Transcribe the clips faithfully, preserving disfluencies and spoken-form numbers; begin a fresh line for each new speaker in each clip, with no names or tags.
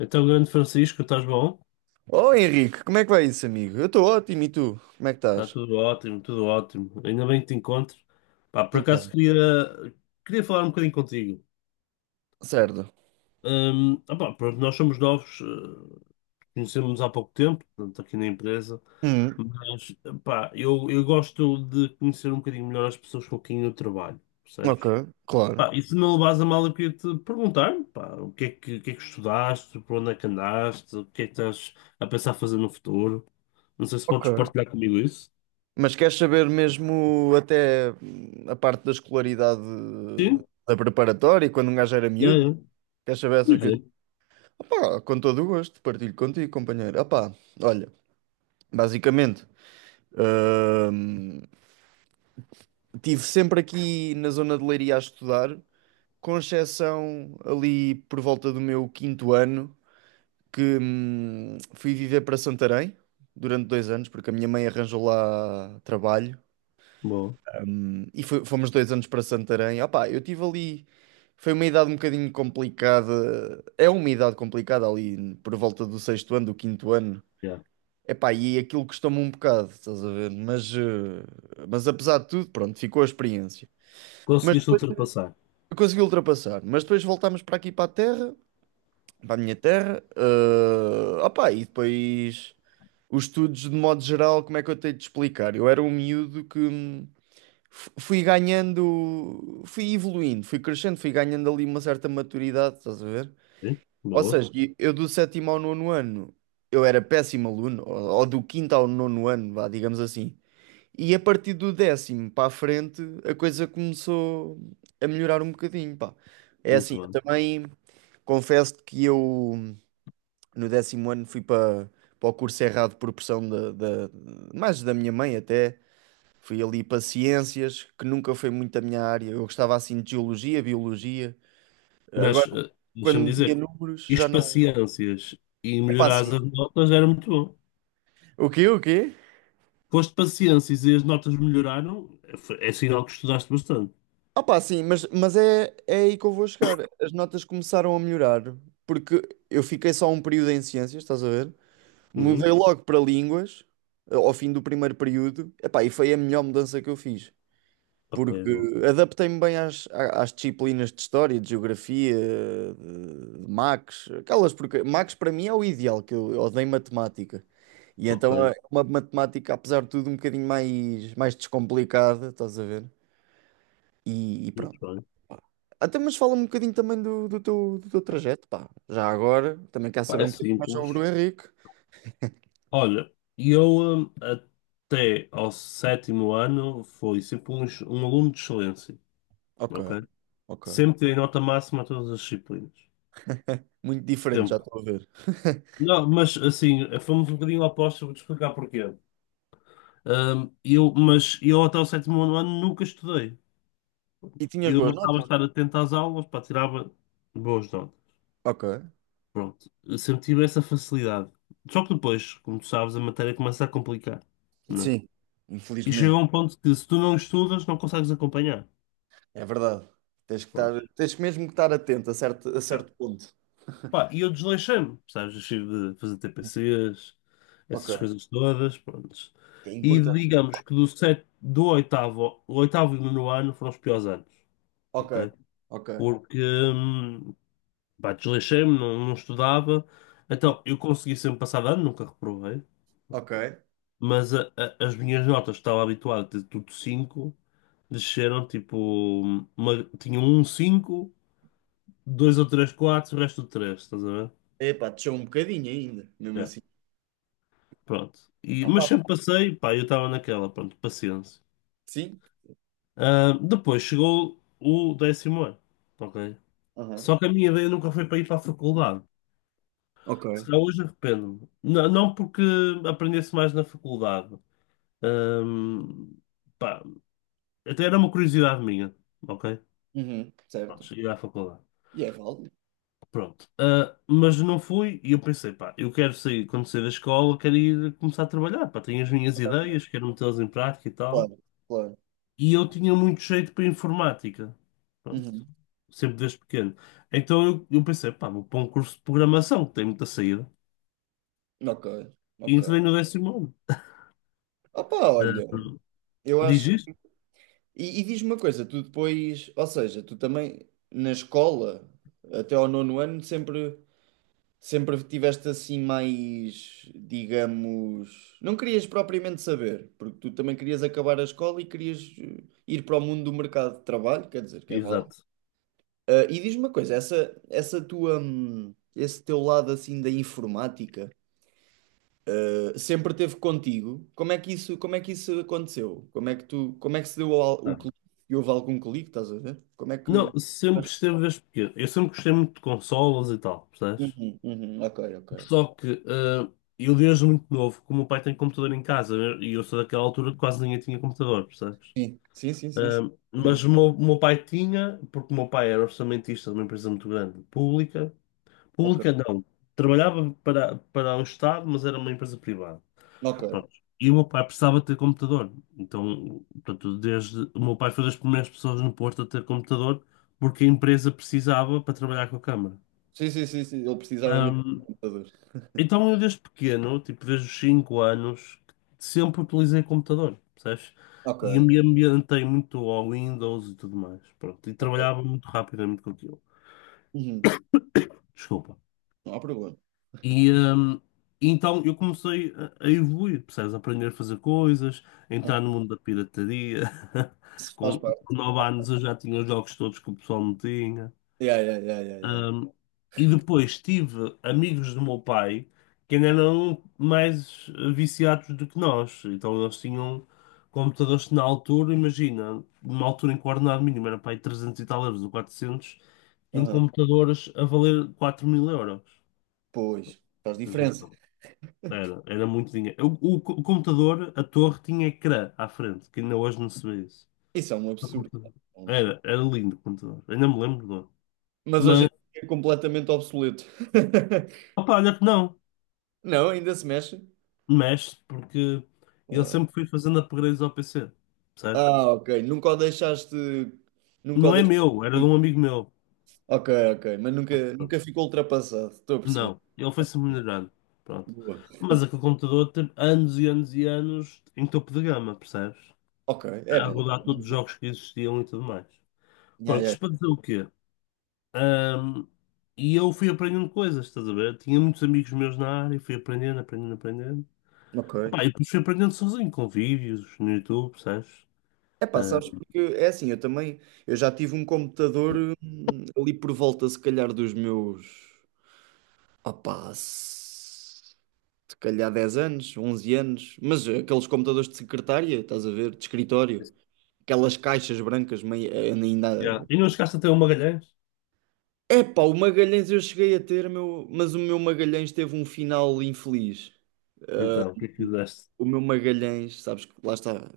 Então, grande Francisco, estás bom?
Oh Henrique, como é que vai isso, amigo? Eu estou ótimo, e tu? Como é que
Está
estás?
tudo ótimo, tudo ótimo. Ainda bem que te encontro. Pá, por acaso
Então,
queria, queria falar um bocadinho contigo.
certo.
Hum, opá, pronto, nós somos novos, eh, conhecemos-nos há pouco tempo, portanto, aqui na empresa,
Hum,
mas pá, eu, eu gosto de conhecer um bocadinho melhor as pessoas com quem eu trabalho,
ok,
percebes?
claro.
Pá, e se não levas a mal, eu queria te perguntar, pá, o que é que, o que é que estudaste, por onde é que andaste, o que é que estás a pensar fazer no futuro? Não sei se
Ok.
podes partilhar comigo isso.
Mas queres saber mesmo até hum, a parte da escolaridade
Sim.
da preparatória, quando um gajo era
Já,
miúdo?
já.
Queres saber essas
Pois
coisas?
é.
Opá, com todo o gosto, partilho contigo, companheiro. Opá, olha, basicamente, hum, tive sempre aqui na zona de Leiria a estudar, com exceção ali por volta do meu quinto ano, que hum, fui viver para Santarém durante dois anos, porque a minha mãe arranjou lá trabalho,
Boa.
hum, e fo- fomos dois anos para Santarém. Opá, eu tive ali, foi uma idade um bocadinho complicada, é uma idade complicada ali por volta do sexto ano, do quinto ano.
Já.
Epá, e aquilo custou-me um bocado, estás a ver? Mas, eh, mas apesar de tudo, pronto, ficou a experiência. Mas
Conseguiste ultrapassar.
consegui ultrapassar. Mas depois voltámos para aqui para a terra, para a minha terra. Ah opa, e depois os estudos, de modo geral, como é que eu tenho de explicar? Eu era um miúdo que hum, f- fui ganhando, fui evoluindo, fui crescendo, fui ganhando ali uma certa maturidade, estás a ver?
Né?
Ou
Boa.
seja, e eu do sétimo ao nono ano eu era péssimo aluno, ou, ou do quinto ao nono ano, vá, digamos assim. E a partir do décimo para a frente a coisa começou a melhorar um bocadinho, pá. É
Muito
assim, eu
bem.
também confesso que eu no décimo ano fui para, para o curso errado por pressão da, da- mais da minha mãe até. Fui ali para ciências, que nunca foi muito a minha área. Eu gostava assim de geologia, biologia. Agora,
Mas, eh,
quando
deixa-me
metia
dizer,
números, já
isto
não.
paciências e
Epá, assim.
melhorares as notas era muito bom.
O quê? O quê?
Foste paciências e as notas melhoraram, é, foi- é sinal que estudaste bastante.
Ah, pá, sim, mas, mas é, é aí que eu vou chegar. As notas começaram a melhorar, porque eu fiquei só um período em ciências, estás a ver? Mudei
Uhum.
logo para línguas, eh, ao fim do primeiro período. Epá, e foi a melhor mudança que eu fiz.
Ok,
Porque
bom.
adaptei-me bem às, à- às disciplinas de história, de geografia, de, de Max, aquelas porque Max para mim é o ideal, que eu, eu odeio matemática. E
Ok,
então é uma matemática, apesar de tudo, um bocadinho mais, mais descomplicada, estás a ver? E, e
muito
pronto.
bem.
Até mas fala-me um bocadinho também do, do teu, do teu trajeto, pá. Já agora, também quero
Pá,
saber
é
um bocadinho mais sobre
simples.
o Henrique.
Olha, eu hum, até ao sétimo ano fui sempre um, um aluno de excelência,
Ok,
ok?
ok.
Sempre tirei nota máxima a todas as disciplinas.
Muito diferente, já
Sempre.
estou a ver.
Não, mas assim, fomos um bocadinho opostos, vou-te explicar porquê. Ahm, eu, mas eu até o sétimo ano nunca estudei.
E tinhas
Eu
boas
bastava
notas?
estar atento às aulas, pá, tirava boas notas.
Ok.
Pronto, eu sempre tive essa facilidade. Só que depois, como tu sabes, a matéria começa a complicar, né?
Sim.
E chega a
Infelizmente.
um ponto que se tu não estudas, não consegues acompanhar.
É verdade. Tens que estar,
Pronto.
tens mesmo que estar atento a certo, a certo ponto.
Pá, e eu desleixei-me, sabes? Deixei de fazer T P Cs, essas
Ok.
coisas todas, prontos.
Que é
E
importante.
digamos que do, set, do oitavo, o oitavo e o nono ano foram os piores anos,
Ok.
ok?
Ok.
Porque, hum, pá, desleixei-me, não, não estudava. Então, eu consegui sempre passar de ano, nunca reprovei.
Ok.
Mas a- a- as minhas notas, que estava habituado a ter tudo cinco, desceram tipo, uma, tinha um cinco, dois ou três quatro, o resto do três, estás a ver?
Epá, deixou um bocadinho ainda, mesmo
Yeah.
assim.
Pronto. E,
Ah,
mas
pá, pá.
sempre passei, pá, eu estava naquela, pronto, paciência.
Sim?
Ah, depois chegou o décimo ano, ok?
Aham.
Só que a minha ideia nunca foi para ir para a faculdade. Se
Ok.
calhar hoje arrependo-me. Não, não porque aprendesse mais na faculdade. Ahm, pá, até era uma curiosidade minha, ok?
Uhum. Certo.
Pronto, cheguei à faculdade.
E é válido.
Pronto. Ah, mas não fui e eu pensei, pá, eu quero sair, quando sair da escola, quero ir começar a trabalhar, pá, tenho as minhas ideias, quero metê-las em prática e tal.
Claro, claro.
E eu tinha muito jeito para informática. Pronto.
Uhum.
Sempre desde pequeno. Então eu, eu pensei, pá, vou para um curso de programação, que tem muita saída.
Ok,
E entrei
ok.
no décimo ano.
Ah, pá,
Ah,
olha, eu
diz
acho.
isto?
E, e diz-me uma coisa, tu depois, ou seja, tu também na escola, até ao nono ano, sempre. Sempre tiveste assim mais, digamos, não querias propriamente saber, porque tu também querias acabar a escola e querias eh, ir para o mundo do mercado de trabalho, quer dizer, que é válido.
Exato.
Ah, e diz-me uma coisa, essa, essa tua, hum, esse teu lado assim da informática, eh, sempre teve contigo? Como é que isso, como é que isso aconteceu? Como é que tu, como é que se deu ao- o
Ah.
clique? E houve algum clique, estás a ver? Como é que...
Não, sempre esteve desde pequeno. Eu sempre gostei muito de consolas e tal, percebes?
Uhum, uhum, ok, ok, ok.
Só que ah, eu desde muito novo, como o meu pai tem computador em casa, né? E eu sou daquela altura que quase ninguém tinha computador, percebes?
Sim, sim, sim, sim, sim.
Ah,
Exatamente.
mas o meu, o meu pai tinha, porque o meu pai era orçamentista de uma empresa muito grande, pública.
Ok,
Pública não. Trabalhava para, para o Estado, mas era uma empresa privada.
ok.
Pronto. E o meu pai precisava ter computador. Então, portanto, desde o meu pai foi das primeiras pessoas no Porto a ter computador, porque a empresa precisava para trabalhar com a Câmara.
Sim, sim, sim, sim. Ele precisava mesmo de
Ahm,
computador.
então, eu desde pequeno, tipo desde os cinco anos, sempre utilizei computador, percebes? E
Ok,
me ambientei muito ao Windows e tudo mais. Pronto. E
ok.
trabalhava muito rapidamente com aquilo.
Uhum.
Desculpa.
Não há problema.
E, hum, e então eu comecei a, a evoluir, percebes? A aprender a fazer coisas, a entrar no
Aham.
mundo da pirataria.
Isso faz
Com,
parte.
com nove anos eu já tinha os jogos todos que o pessoal não tinha.
Yeah, yeah, yeah, yeah, yeah.
Hum, e depois tive amigos do meu pai que ainda eram mais viciados do que nós. Então eles tinham computadores que na altura, imagina, numa altura em que o ordenado mínimo era para aí trezentos e tal euros ou quatrocentos, tinham
Aham.
computadores a valer quatro mil euros.
Pois, faz
Tens
diferença.
noção? Era, era muito dinheiro. O, o o computador, a torre, tinha ecrã à frente, que ainda hoje não se vê isso.
Isso é um
O
absurdo.
computador.
É um absurdo.
Era, era lindo o computador. Ainda me lembro do.
Mas hoje em
Mas,
dia é completamente obsoleto.
opa, olha que não.
Não, ainda se mexe.
Mexe, porque ele
Claro.
sempre foi fazendo upgrades ao P C. Sabes?
Ah, ok. Nunca o deixaste. Nunca o
Não é
deixaste.
meu, era de
Ir.
um amigo meu.
Ok, ok. Mas nunca,
Mas pronto.
nunca ficou ultrapassado. Estou a perceber.
Não, ele
Ok,
foi-se melhorando. Pronto.
boa.
Mas aquele computador teve anos e anos e anos em topo de gama, percebes?
Ok,
A
era.
rodar todos os jogos que existiam e tudo mais.
Yeah,
Pronto,
yeah.
isto para dizer o quê? Ahm, e eu fui aprendendo coisas, estás a ver? Tinha muitos amigos meus na área, e fui aprendendo, aprendendo, aprendendo.
Ok.
Opá, e depois fui aprendendo sozinho, com vídeos no YouTube, percebes?
É pá, sabes,
Ahm,
porque é assim, eu também, eu já tive um computador hum, ali por volta, se calhar, dos meus, opá, se se calhar dez anos, onze anos, mas aqueles computadores de secretária, estás a ver, de escritório, aquelas caixas brancas, meio, eh,
yeah.
ainda...
E não chegaste a ter um Magalhães?
É pá, o Magalhães eu cheguei a ter, meu, mas o meu Magalhães teve um final infeliz.
Então, o que é que fizeste?
O meu Magalhães, sabes, que lá está...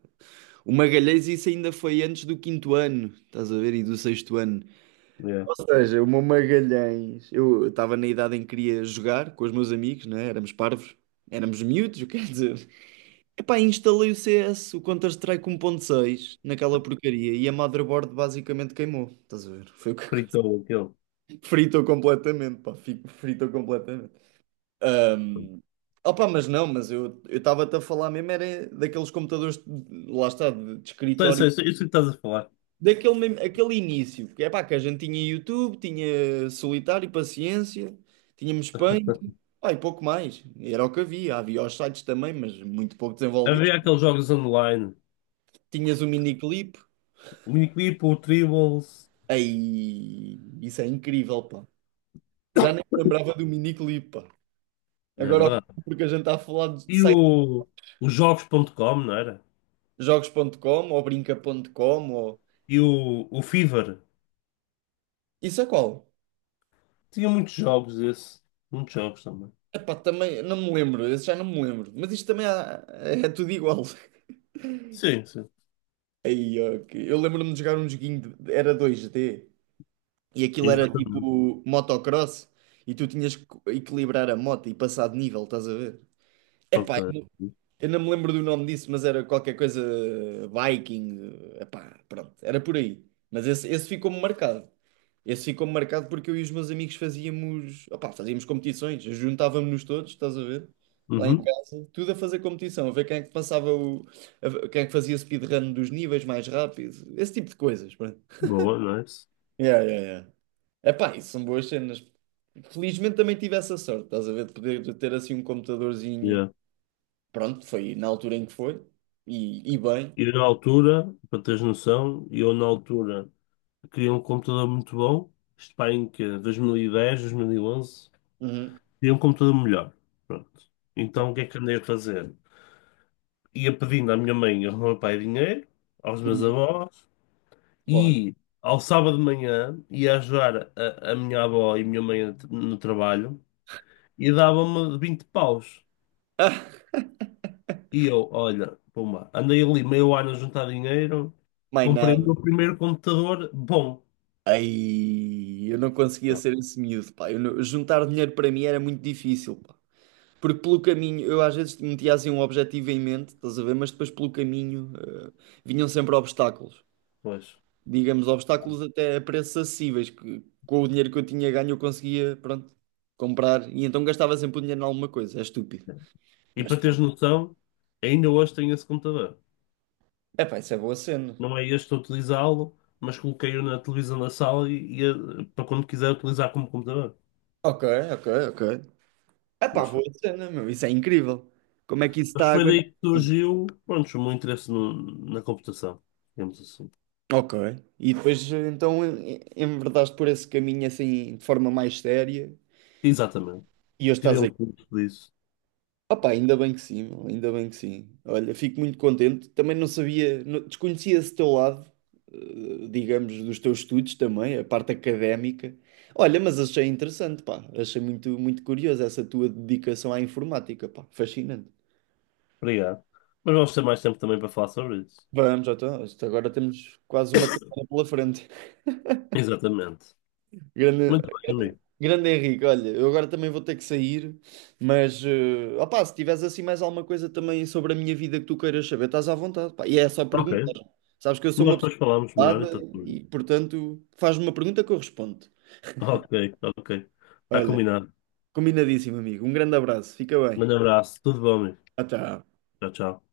O Magalhães, isso ainda foi antes do quinto ano, estás a ver, e do sexto ano.
Yeah.
Ou seja, o meu Magalhães, eu estava na idade em que queria jogar com os meus amigos, né? Éramos parvos, éramos miúdos, quer dizer. Epá, instalei o C S, o Counter-Strike um ponto seis naquela porcaria, e a motherboard basicamente queimou. Estás a ver? Foi o que aconteceu.
Fritou aquele.
Fritou completamente, pá, fi- fritou completamente. Ahm, Opa, mas não, mas eu eu estava-te a falar mesmo, era daqueles computadores, de- lá está, de, de
Sei,
escritório
sei, sei, isso que estás a falar.
daquele mesmo- aquele início, porque é pá, que a gente tinha YouTube, tinha Solitário, Paciência, tínhamos Paint, pá, e pouco mais. Era o que havia. Havia os sites também, mas muito pouco desenvolvidos.
Havia aqueles jogos online,
Tinhas o miniclip,
o Miniclip, o Tribbles,
aí isso é incrível, pá. Já nem me lembrava do miniclip, pá.
não é
Agora,
verdade?
porque a gente está a falar de
E
sites
o, o jogos ponto com não era?
jogos ponto com ou brinca ponto com ou...
E o, o Fever.
Isso é qual?
Tinha muitos jogos esse. Muitos jogos também.
Epá, também não me lembro, esse já não me lembro. Mas isto também há- é tudo igual.
Sim, sim.
Aí, ok. Eu lembro-me de jogar um joguinho, de- era dois d e aquilo era
Exatamente.
tipo motocross, e tu tinhas que equilibrar a moto e passar de nível, estás a ver?
Ok.
Epá, eu não eu não me lembro do nome disso, mas era qualquer coisa Viking, epá, pronto, era por aí. Mas esse, esse ficou-me marcado. Esse ficou marcado porque eu e os meus amigos fazíamos, opá, fazíamos competições, juntávamos-nos todos, estás a ver? Lá em
Uhum.
casa, tudo a fazer competição, a ver quem é que passava o, a- ver quem é que fazia speedrun dos níveis mais rápidos, esse tipo de coisas, pronto.
Boa, nice.
Yeah, yeah, yeah. Epá, isso são boas cenas. Felizmente também tive essa sorte, estás a ver, de poder de ter assim um computadorzinho.
Yeah.
Pronto, foi na altura em que foi, e, e bem.
E eu, na altura, para teres noção, eu na altura queria um computador muito bom, isto pá, em que dois mil e dez, dois mil e onze
Uhum,
queria um computador melhor. Pronto. Então o que é que andei a fazer? Ia pedindo à minha mãe e ao meu pai dinheiro, aos meus
uhum,
avós,
claro.
e ao sábado de manhã ia ajudar a, a minha avó e a minha mãe no trabalho e dava-me vinte paus.
Ah,
E eu, olha, pumba, andei ali meio ano a juntar dinheiro,
mais
comprei o
nada.
meu primeiro computador bom.
Ai, eu não conseguia
Pronto.
ser esse miúdo, pá. Eu não- juntar dinheiro para mim era muito difícil, pá. Porque pelo caminho, eu às vezes metia assim um objetivo em mente, estás a ver? Mas depois pelo caminho, eh, vinham sempre obstáculos.
Pois.
Digamos, obstáculos até a preços acessíveis, que com o dinheiro que eu tinha ganho eu conseguia, pronto, comprar. E então gastava sempre o dinheiro em alguma coisa, é estúpido.
E
Mas,
para teres
pronto.
noção, ainda hoje tenho esse computador.
Epá, isso é boa cena.
Não é este a utilizá-lo, mas coloquei-o na televisão da sala e, e, eh, para quando quiser utilizar como computador.
Ok, ok, ok. Epá,
Mas,
boa
foi-
cena, meu, isso é incrível. Como é que isso
mas
está a
foi daí
aguentar?
que surgiu, pronto, o meu interesse no- na computação, digamos assim.
Ok. E depois então em- enverdaste por esse caminho assim de forma mais séria
Exatamente.
e hoje
Tirei
estás
um
aí.
curso disso.
Opa, ainda bem que sim, meu, ainda bem que sim. Olha, fico muito contente. Também não sabia, não- desconhecia esse teu lado, eh, digamos, dos teus estudos também, a parte académica. Olha, mas achei interessante, pá. Achei muito, muito curioso essa tua dedicação à informática, pá. Fascinante.
Obrigado. Mas vamos ter mais tempo também para falar sobre isso.
Vamos, já então, isto agora temos quase uma carreira pela frente.
Exatamente.
Grande,
Muito bem, amigo.
Grande Henrique, olha, eu agora também vou ter que sair, mas eh, opá, se tiveres assim mais alguma coisa também sobre a minha vida que tu queiras saber, estás à vontade, pá. E é só perguntar.
Ok.
Sabes que eu sou
Nós
uma pessoa
depois falamos melhor,
ocupada
então. Tudo bem.
e, portanto, faz-me uma pergunta que eu respondo.
Ok, ok. Está
Olha,
combinado.
combinadíssimo, amigo. Um grande abraço, fica
Um grande
bem.
abraço. Tudo bom, amigo.
Até.
Tchau, tchau.